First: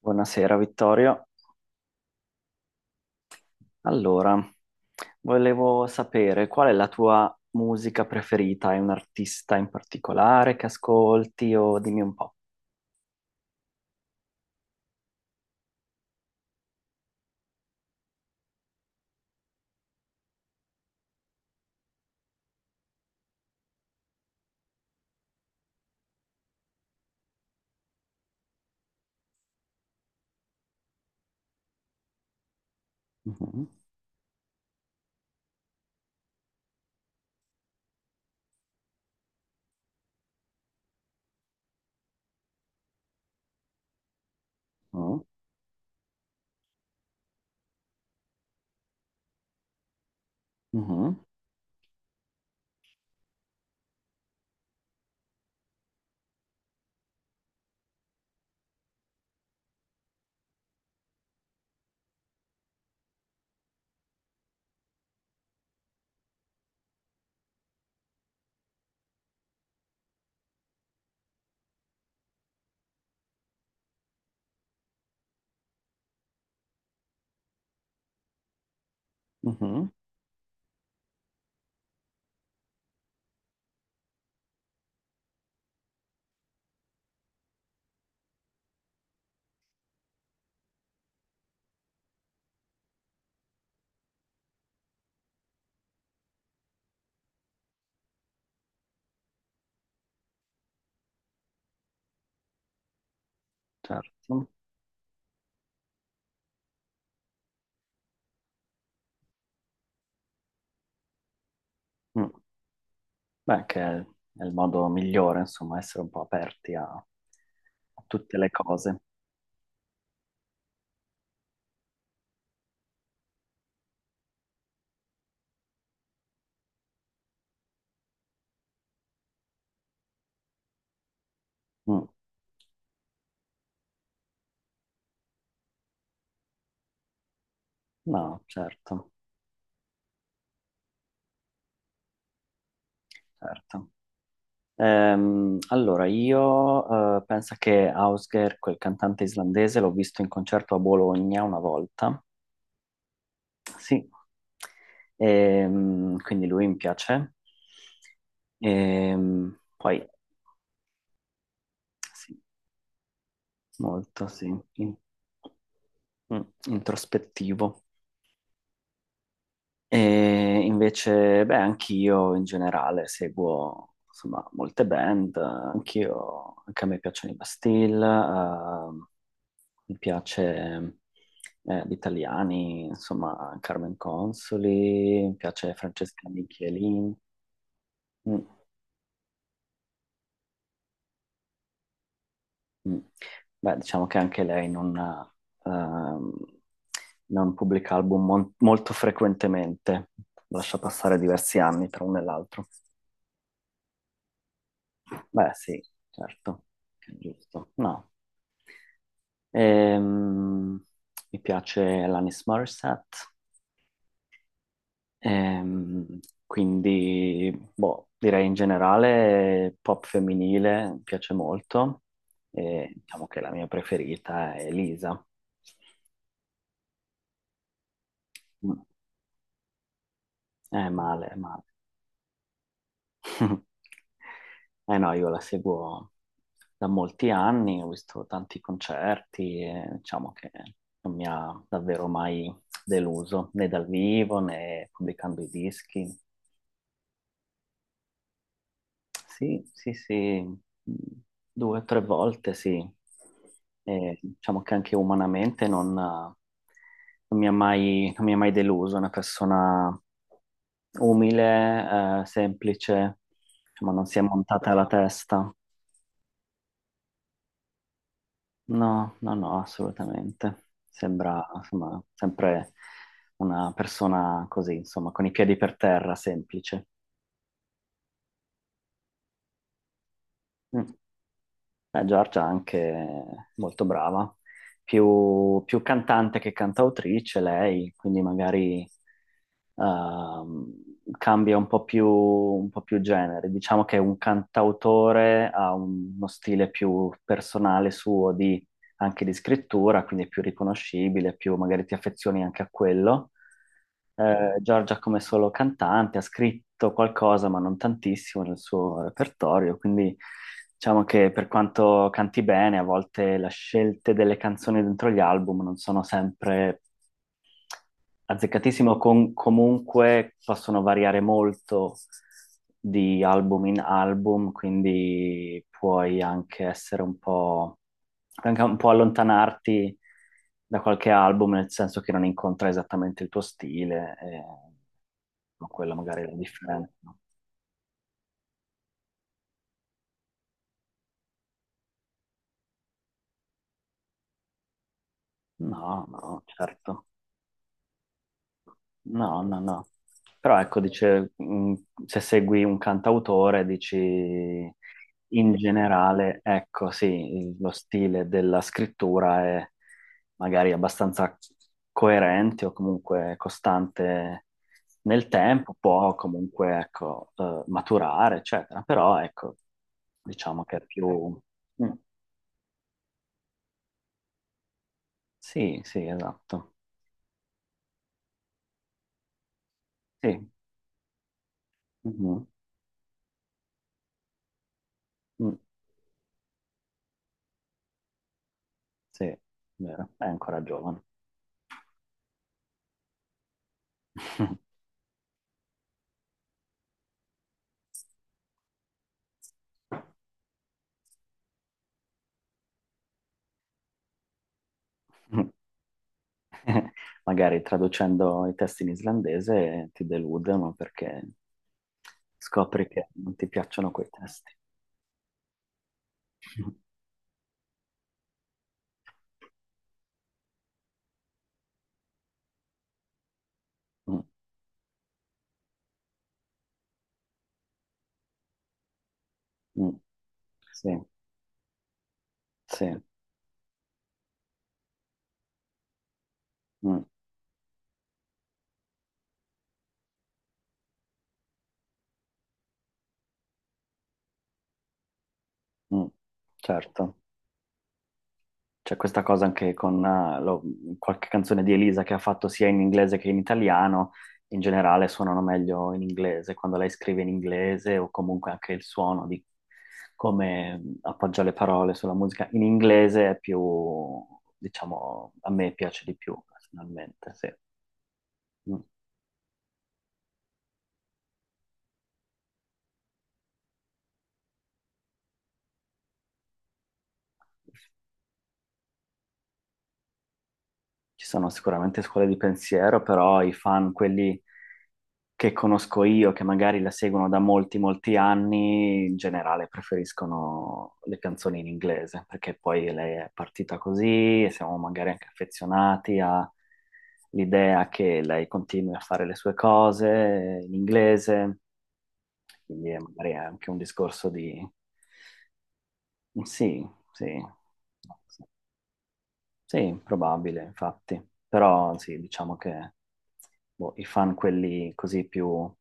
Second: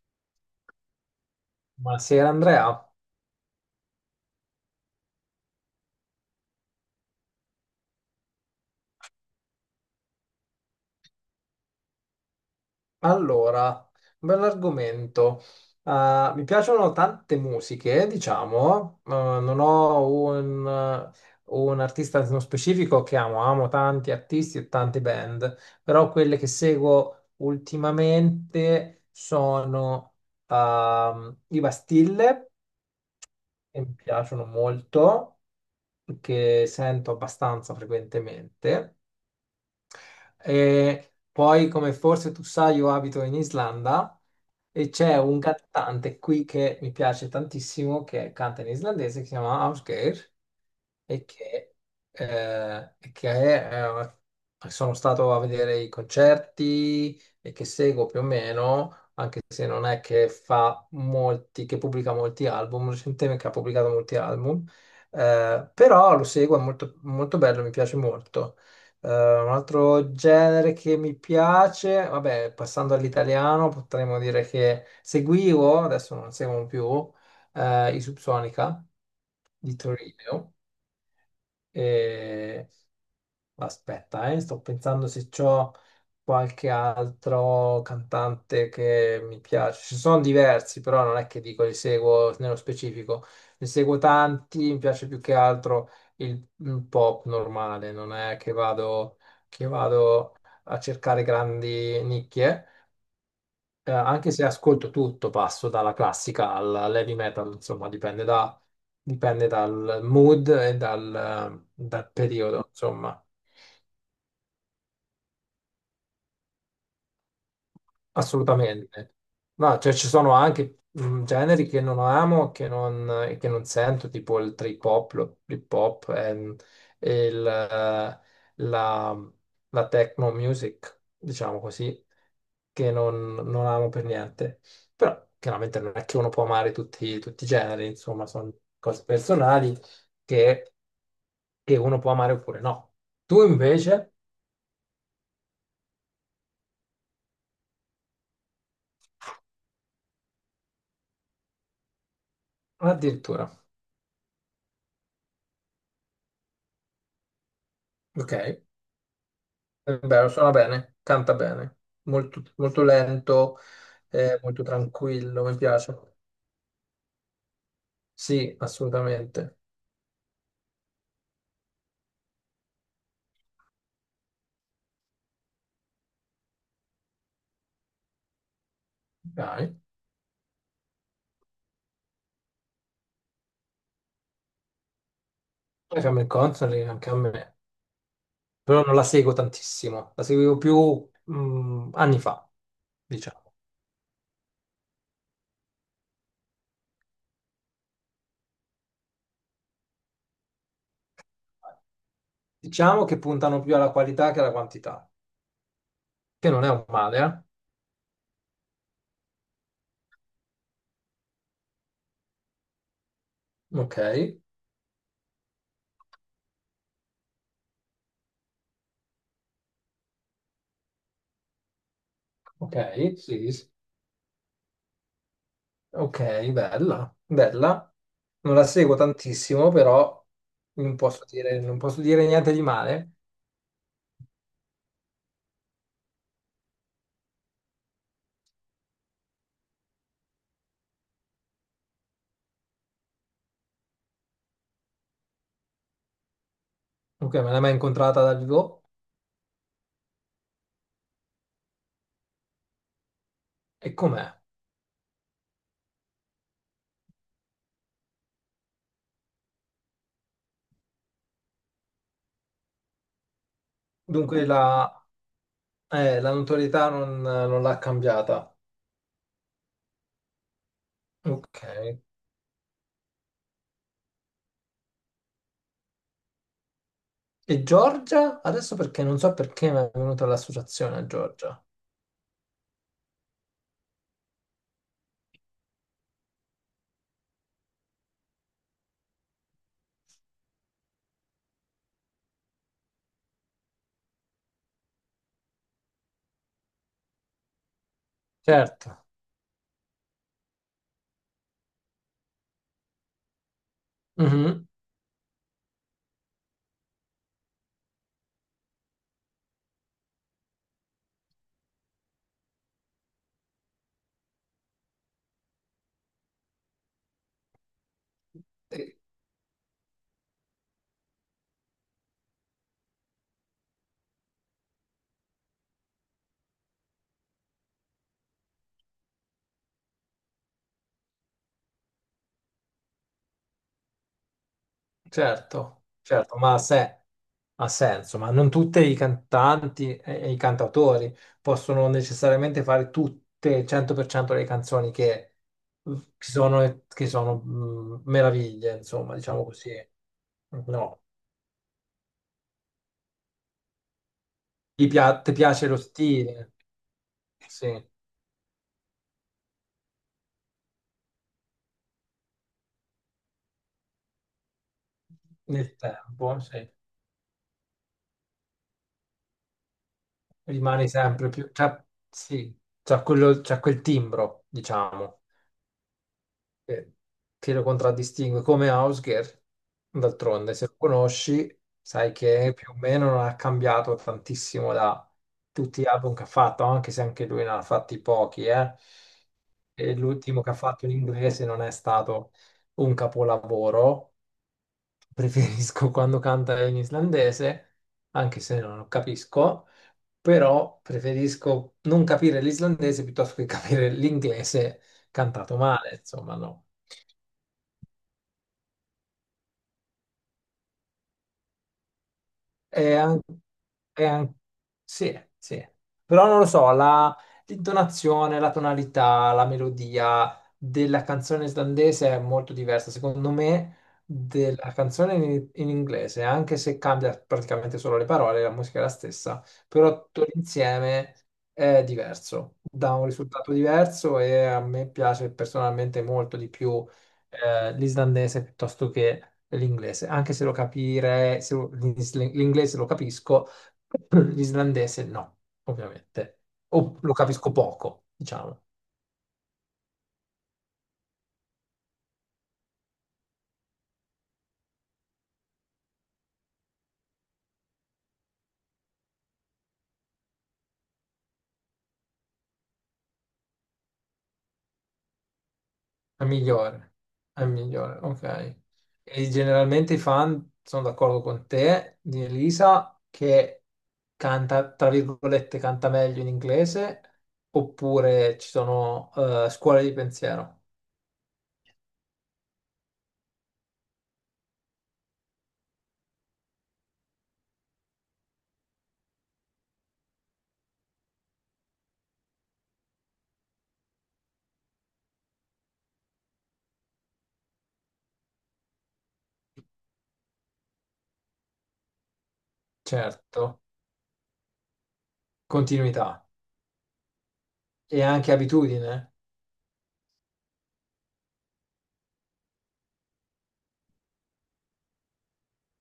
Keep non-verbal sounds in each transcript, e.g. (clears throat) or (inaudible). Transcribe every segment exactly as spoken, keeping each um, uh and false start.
Buonasera Vittorio. Buonasera Andrea. Allora, volevo sapere qual è la tua musica preferita? Hai un artista in particolare che ascolti o dimmi un po'. Allora, un bell'argomento. Eh, mi piacciono tante musiche, diciamo. Eh, non ho un, un artista nello specifico che amo. Amo tanti artisti e tante band, però quelle che seguo ultimamente sono ehm, i Bastille, Mhm, che mi piaciono molto, che sento abbastanza frequentemente. E poi, come forse tu sai, io abito in Islanda e c'è mhm, un cantante qui che mi piace tantissimo, che canta in islandese, che si chiama Ausgeir, e che, eh, e che, eh, sono stato a vedere i concerti e che seguo più o meno se non è che fa molti, che pubblica molti album, recentemente che ha pubblicato molti album, eh, però lo seguo, è molto, molto bello, mi piace molto. Eh, un altro genere che mi piace, vabbè, passando all'italiano, potremmo dire che seguivo, adesso non seguo più, eh, i Subsonica mhm, di mhm, Torino. E aspetta, eh, sto pensando se c'ho qualche altro cantante che mi piace. Ci sono diversi, però non è che dico li seguo nello specifico. Ne seguo tanti, mi piace più che altro il, il pop normale, non è che vado, che vado a cercare grandi nicchie. Eh, anche se certo. ascolto tutto, passo dalla classica al- all'heavy metal, insomma, dipende da- dipende dal mood e dal dal Mm. periodo, insomma. Beh, che è è il modo migliore, insomma, essere un po' aperti a, a tutte le cose. Assolutamente. No, cioè ci sono anche mh, generi che non amo che non, e che non sento, tipo il trip hop, lo- l'hip hop, ehm, e il, eh, la, la techno music, diciamo così, Mm. che non, non amo per niente. Però chiaramente non è che uno può amare tutti, tutti i generi, insomma, No, sono cose certo, personali che, che uno può amare oppure no. Tu certo. invece, Ehm, allora, io eh, penso che Ausger, quel cantante islandese, l'ho visto in concerto a Bologna una volta. addirittura, Sì. Ehm, quindi lui mi piace. ok. Ehm, È poi, vero, suona bene, canta bene, sì, molto, molto lento, molto, eh, sì, molto in- tranquillo, mi piace. mm, introspettivo. Sì, assolutamente. E invece, beh, anch'io in generale seguo insomma, molte band, eh, anch'io, anche a me piacciono i Bastille, eh, Dai, mi piace eh, gli italiani, insomma, Carmen Consoli, mi piace poi Carmen Francesca Consoli anche Michelin. a me, Mm, però non la seguo tantissimo, la seguivo più mm, anni fa, mm. diciamo. Beh, diciamo che anche lei non, ehm, non pubblica album mon- molto frequentemente, lascia passare diversi anni tra uno e l'altro. Diciamo che puntano più alla qualità che alla quantità, Beh, sì, che non certo, è un è male, giusto. No. Ehm, mi piace l'Anis Morissette. eh? Ok, Ehm, quindi, boh, direi in generale pop femminile mi piace molto e ok, diciamo che la sì, mia sì. preferita è Elisa. Ok, bella, bella. Non la Mm, seguo tantissimo, però è non posso male, è dire, male. non posso dire niente di male. (laughs) Eh no, io la seguo da molti anni, ho visto tanti concerti e diciamo che non mi ha davvero mai deluso, né dal vivo né pubblicando i dischi. Ok, me l'hai mai incontrata dal vivo? Sì, sì, sì, due o tre volte sì. E E com'è? diciamo che anche umanamente non, non mi ha mai, non mi ha mai deluso, è una persona umile, eh, semplice, ma non si è Dunque montata la la, testa. eh, la notorietà non, non l'ha cambiata. No, no, no, assolutamente. Sembra, Ok. insomma, sempre una persona così, insomma, con i piedi per terra, semplice. E Giorgia? Adesso perché non so perché mi è venuta Mm. l'associazione a Giorgia. Eh, Giorgia è anche molto brava, più, più cantante che cantautrice lei, quindi magari ehm, cambia un po' più, un po' più genere. Diciamo che un cantautore ha un- uno stile più personale suo Certo. anche di scrittura, quindi è più riconoscibile, più magari ti affezioni anche a quello. Eh, Mhm. Giorgia come solo cantante ha scritto qualcosa, ma non tantissimo nel suo repertorio, quindi diciamo che per quanto canti bene, a volte le scelte delle canzoni dentro gli album non sono sempre azzeccatissimo, con- comunque possono variare molto di album in album, quindi puoi anche essere un po', anche un po' allontanarti da qualche album, nel senso che non incontra esattamente il tuo stile, e... ma Certo, quella magari è la certo, ma ha, se- differenza. ha senso, ma non tutti i cantanti e e i cantautori possono necessariamente fare tutte il cento per cento delle canzoni che No, che no, sono, certo. che sono, mh, meraviglie, insomma, No, diciamo no, così. no. Però ecco, No, dice, mh, se segui un cantautore, dici ti, pia- ti in piace lo generale, stile, ecco, sì, il- sì, lo stile della scrittura è magari abbastanza coerente o comunque costante nel tempo, nel può tempo, sì. comunque, ecco, eh, maturare, eccetera. Però, ecco, diciamo che è Rimani sempre più... più, cioè, Mm. sì, c'ha quello- c'ha quel timbro, diciamo. Sì, sì, esatto. Eh, che lo contraddistingue come Hausger. Sì, D'altronde, se lo conosci, sai mhm, che più o meno non ha cambiato tantissimo da mm, tutti gli album che ha fatto, anche se anche lui ne ha fatti pochi, eh. sì, è E vero, è l'ultimo che ha ancora fatto in giovane. inglese non è stato un capolavoro. (laughs) (laughs) Preferisco quando canta in islandese, anche se non lo capisco, però preferisco non capire l'islandese piuttosto che capire l'inglese cantato male, insomma, no. (laughs) Magari traducendo i testi in islandese ti delude, ma perché scopri È che an- non ti piacciono è quei an- testi. sì, sì. Però non lo so, (laughs) la- l'intonazione, la tonalità, la melodia della canzone islandese è molto diversa, secondo me, Mm, della canzone in, in inglese, anche se cambia praticamente solo le parole, la musica è la stessa, mm. però tutto Sì, l'insieme è diverso, sì, dà un risultato diverso e a me piace personalmente molto di più mm, eh, l'islandese piuttosto che l'inglese, anche se lo capire, se lo- l'is- l'inglese lo capisco, (clears throat) l'islandese no, mm. ovviamente. O lo Certo. capisco poco, diciamo. C'è questa cosa anche con eh, lo- qualche canzone di Elisa che ha fatto sia in inglese che in italiano. In generale suonano meglio in inglese quando lei scrive in inglese o comunque anche il suono di come appoggia le parole sulla musica in inglese è più, diciamo, a me piace di È più migliore, personalmente, è sì. migliore, ok. Mm. E generalmente i fan sono d'accordo con te, di Elisa, che canta, tra virgolette, canta meglio in inglese, oppure ci sono eh, scuole di pensiero, Ci sono sicuramente scuole di pensiero, però i fan, quelli che conosco io, che magari la seguono da molti, molti anni, in generale preferiscono le canzoni in inglese, perché poi lei è partita così e siamo magari anche affezionati all'idea che lei continui a fare le sue cose in inglese, quindi è magari certo, anche un discorso di... continuità Sì, sì. e anche abitudine. Sì, probabile, infatti. Però sì, diciamo che boh, i fan, quelli così più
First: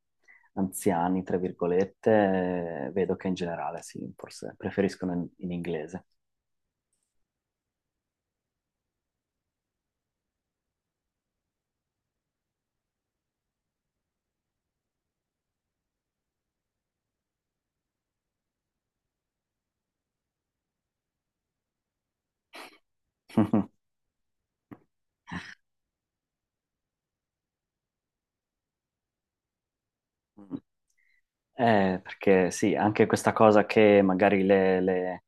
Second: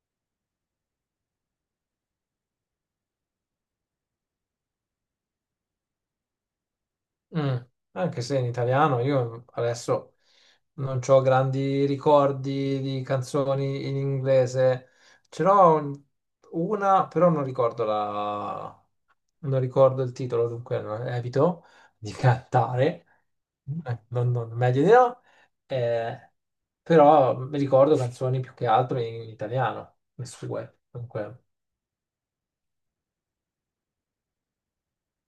anziani, tra virgolette, eh, vedo che in generale sì, forse preferiscono in, in inglese. Mm, anche se in italiano io adesso non ho grandi ricordi di canzoni in inglese, ce n'ho un- una, però non ricordo la... non ricordo il titolo, dunque no, evito di (laughs) cantare. Eh, non, non- meglio di no. Eh, però mi ricordo canzoni più che altro in, in italiano, le (laughs) sue, dunque Eh, perché sì, anche questa cosa che magari le, le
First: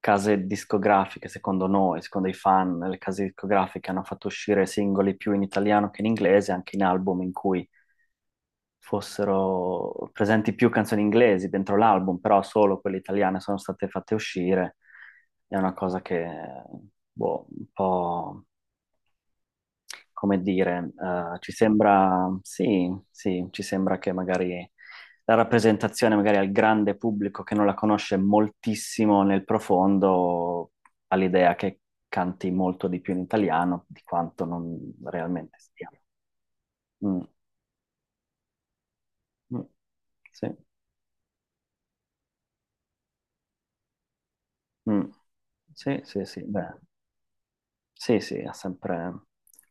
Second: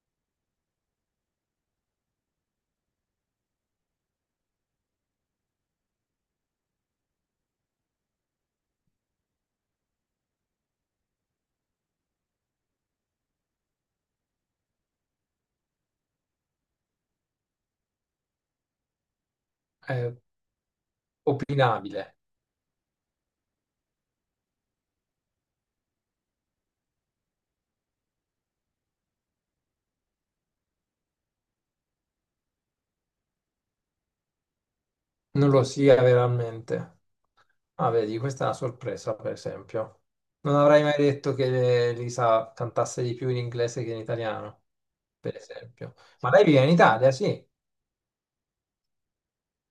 case discografiche, secondo noi, secondo i fan, le case discografiche hanno fatto uscire singoli più in italiano che in inglese, anche in album in cui fossero presenti più canzoni inglesi dentro l'album, però solo quelle italiane sono state fatte uscire. È una cosa che, boh, un po', è come dire, eh, ci opinabile, sembra, sì, sì, ci sembra che magari la rappresentazione magari al grande pubblico che non la conosce moltissimo nel profondo ha l'idea che canti molto di più in italiano di quanto non non realmente lo stia. sia veramente. Mm, Ah, vedi, questa è una sorpresa, per mm, esempio. sì. Non avrei mai detto che Lisa cantasse di più in inglese che in italiano, Mm. per esempio. Sì, sì, Ma sì, lei vive in beh, Italia, sì. sì, sì, ha sempre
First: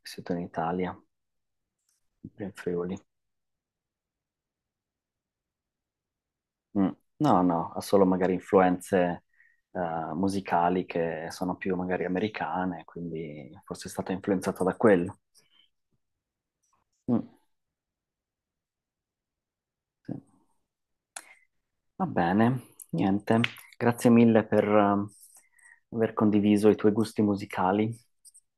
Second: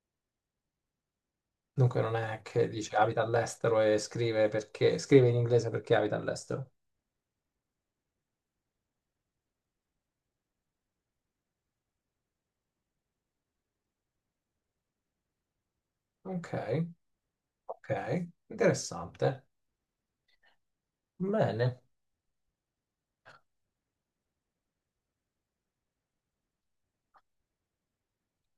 vissuto in Italia, Dunque non è sempre in che dice Friuli. abita all'estero e scrive perché scrive in inglese perché abita all'estero. Mm. No, no, ha solo magari influenze eh, musicali che sono più magari americane, quindi forse è stato influenzato da quello. Ok, Mm, ok, interessante. sì. Bene. Va bene, niente, grazie mille per eh, aver condiviso i tuoi gusti musicali.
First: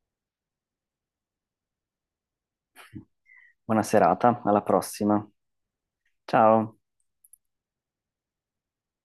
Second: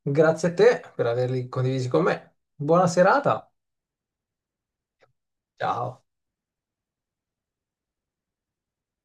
Grazie a te per averli condivisi con me. Buona serata. Buona serata, alla prossima. Ciao. Ciao.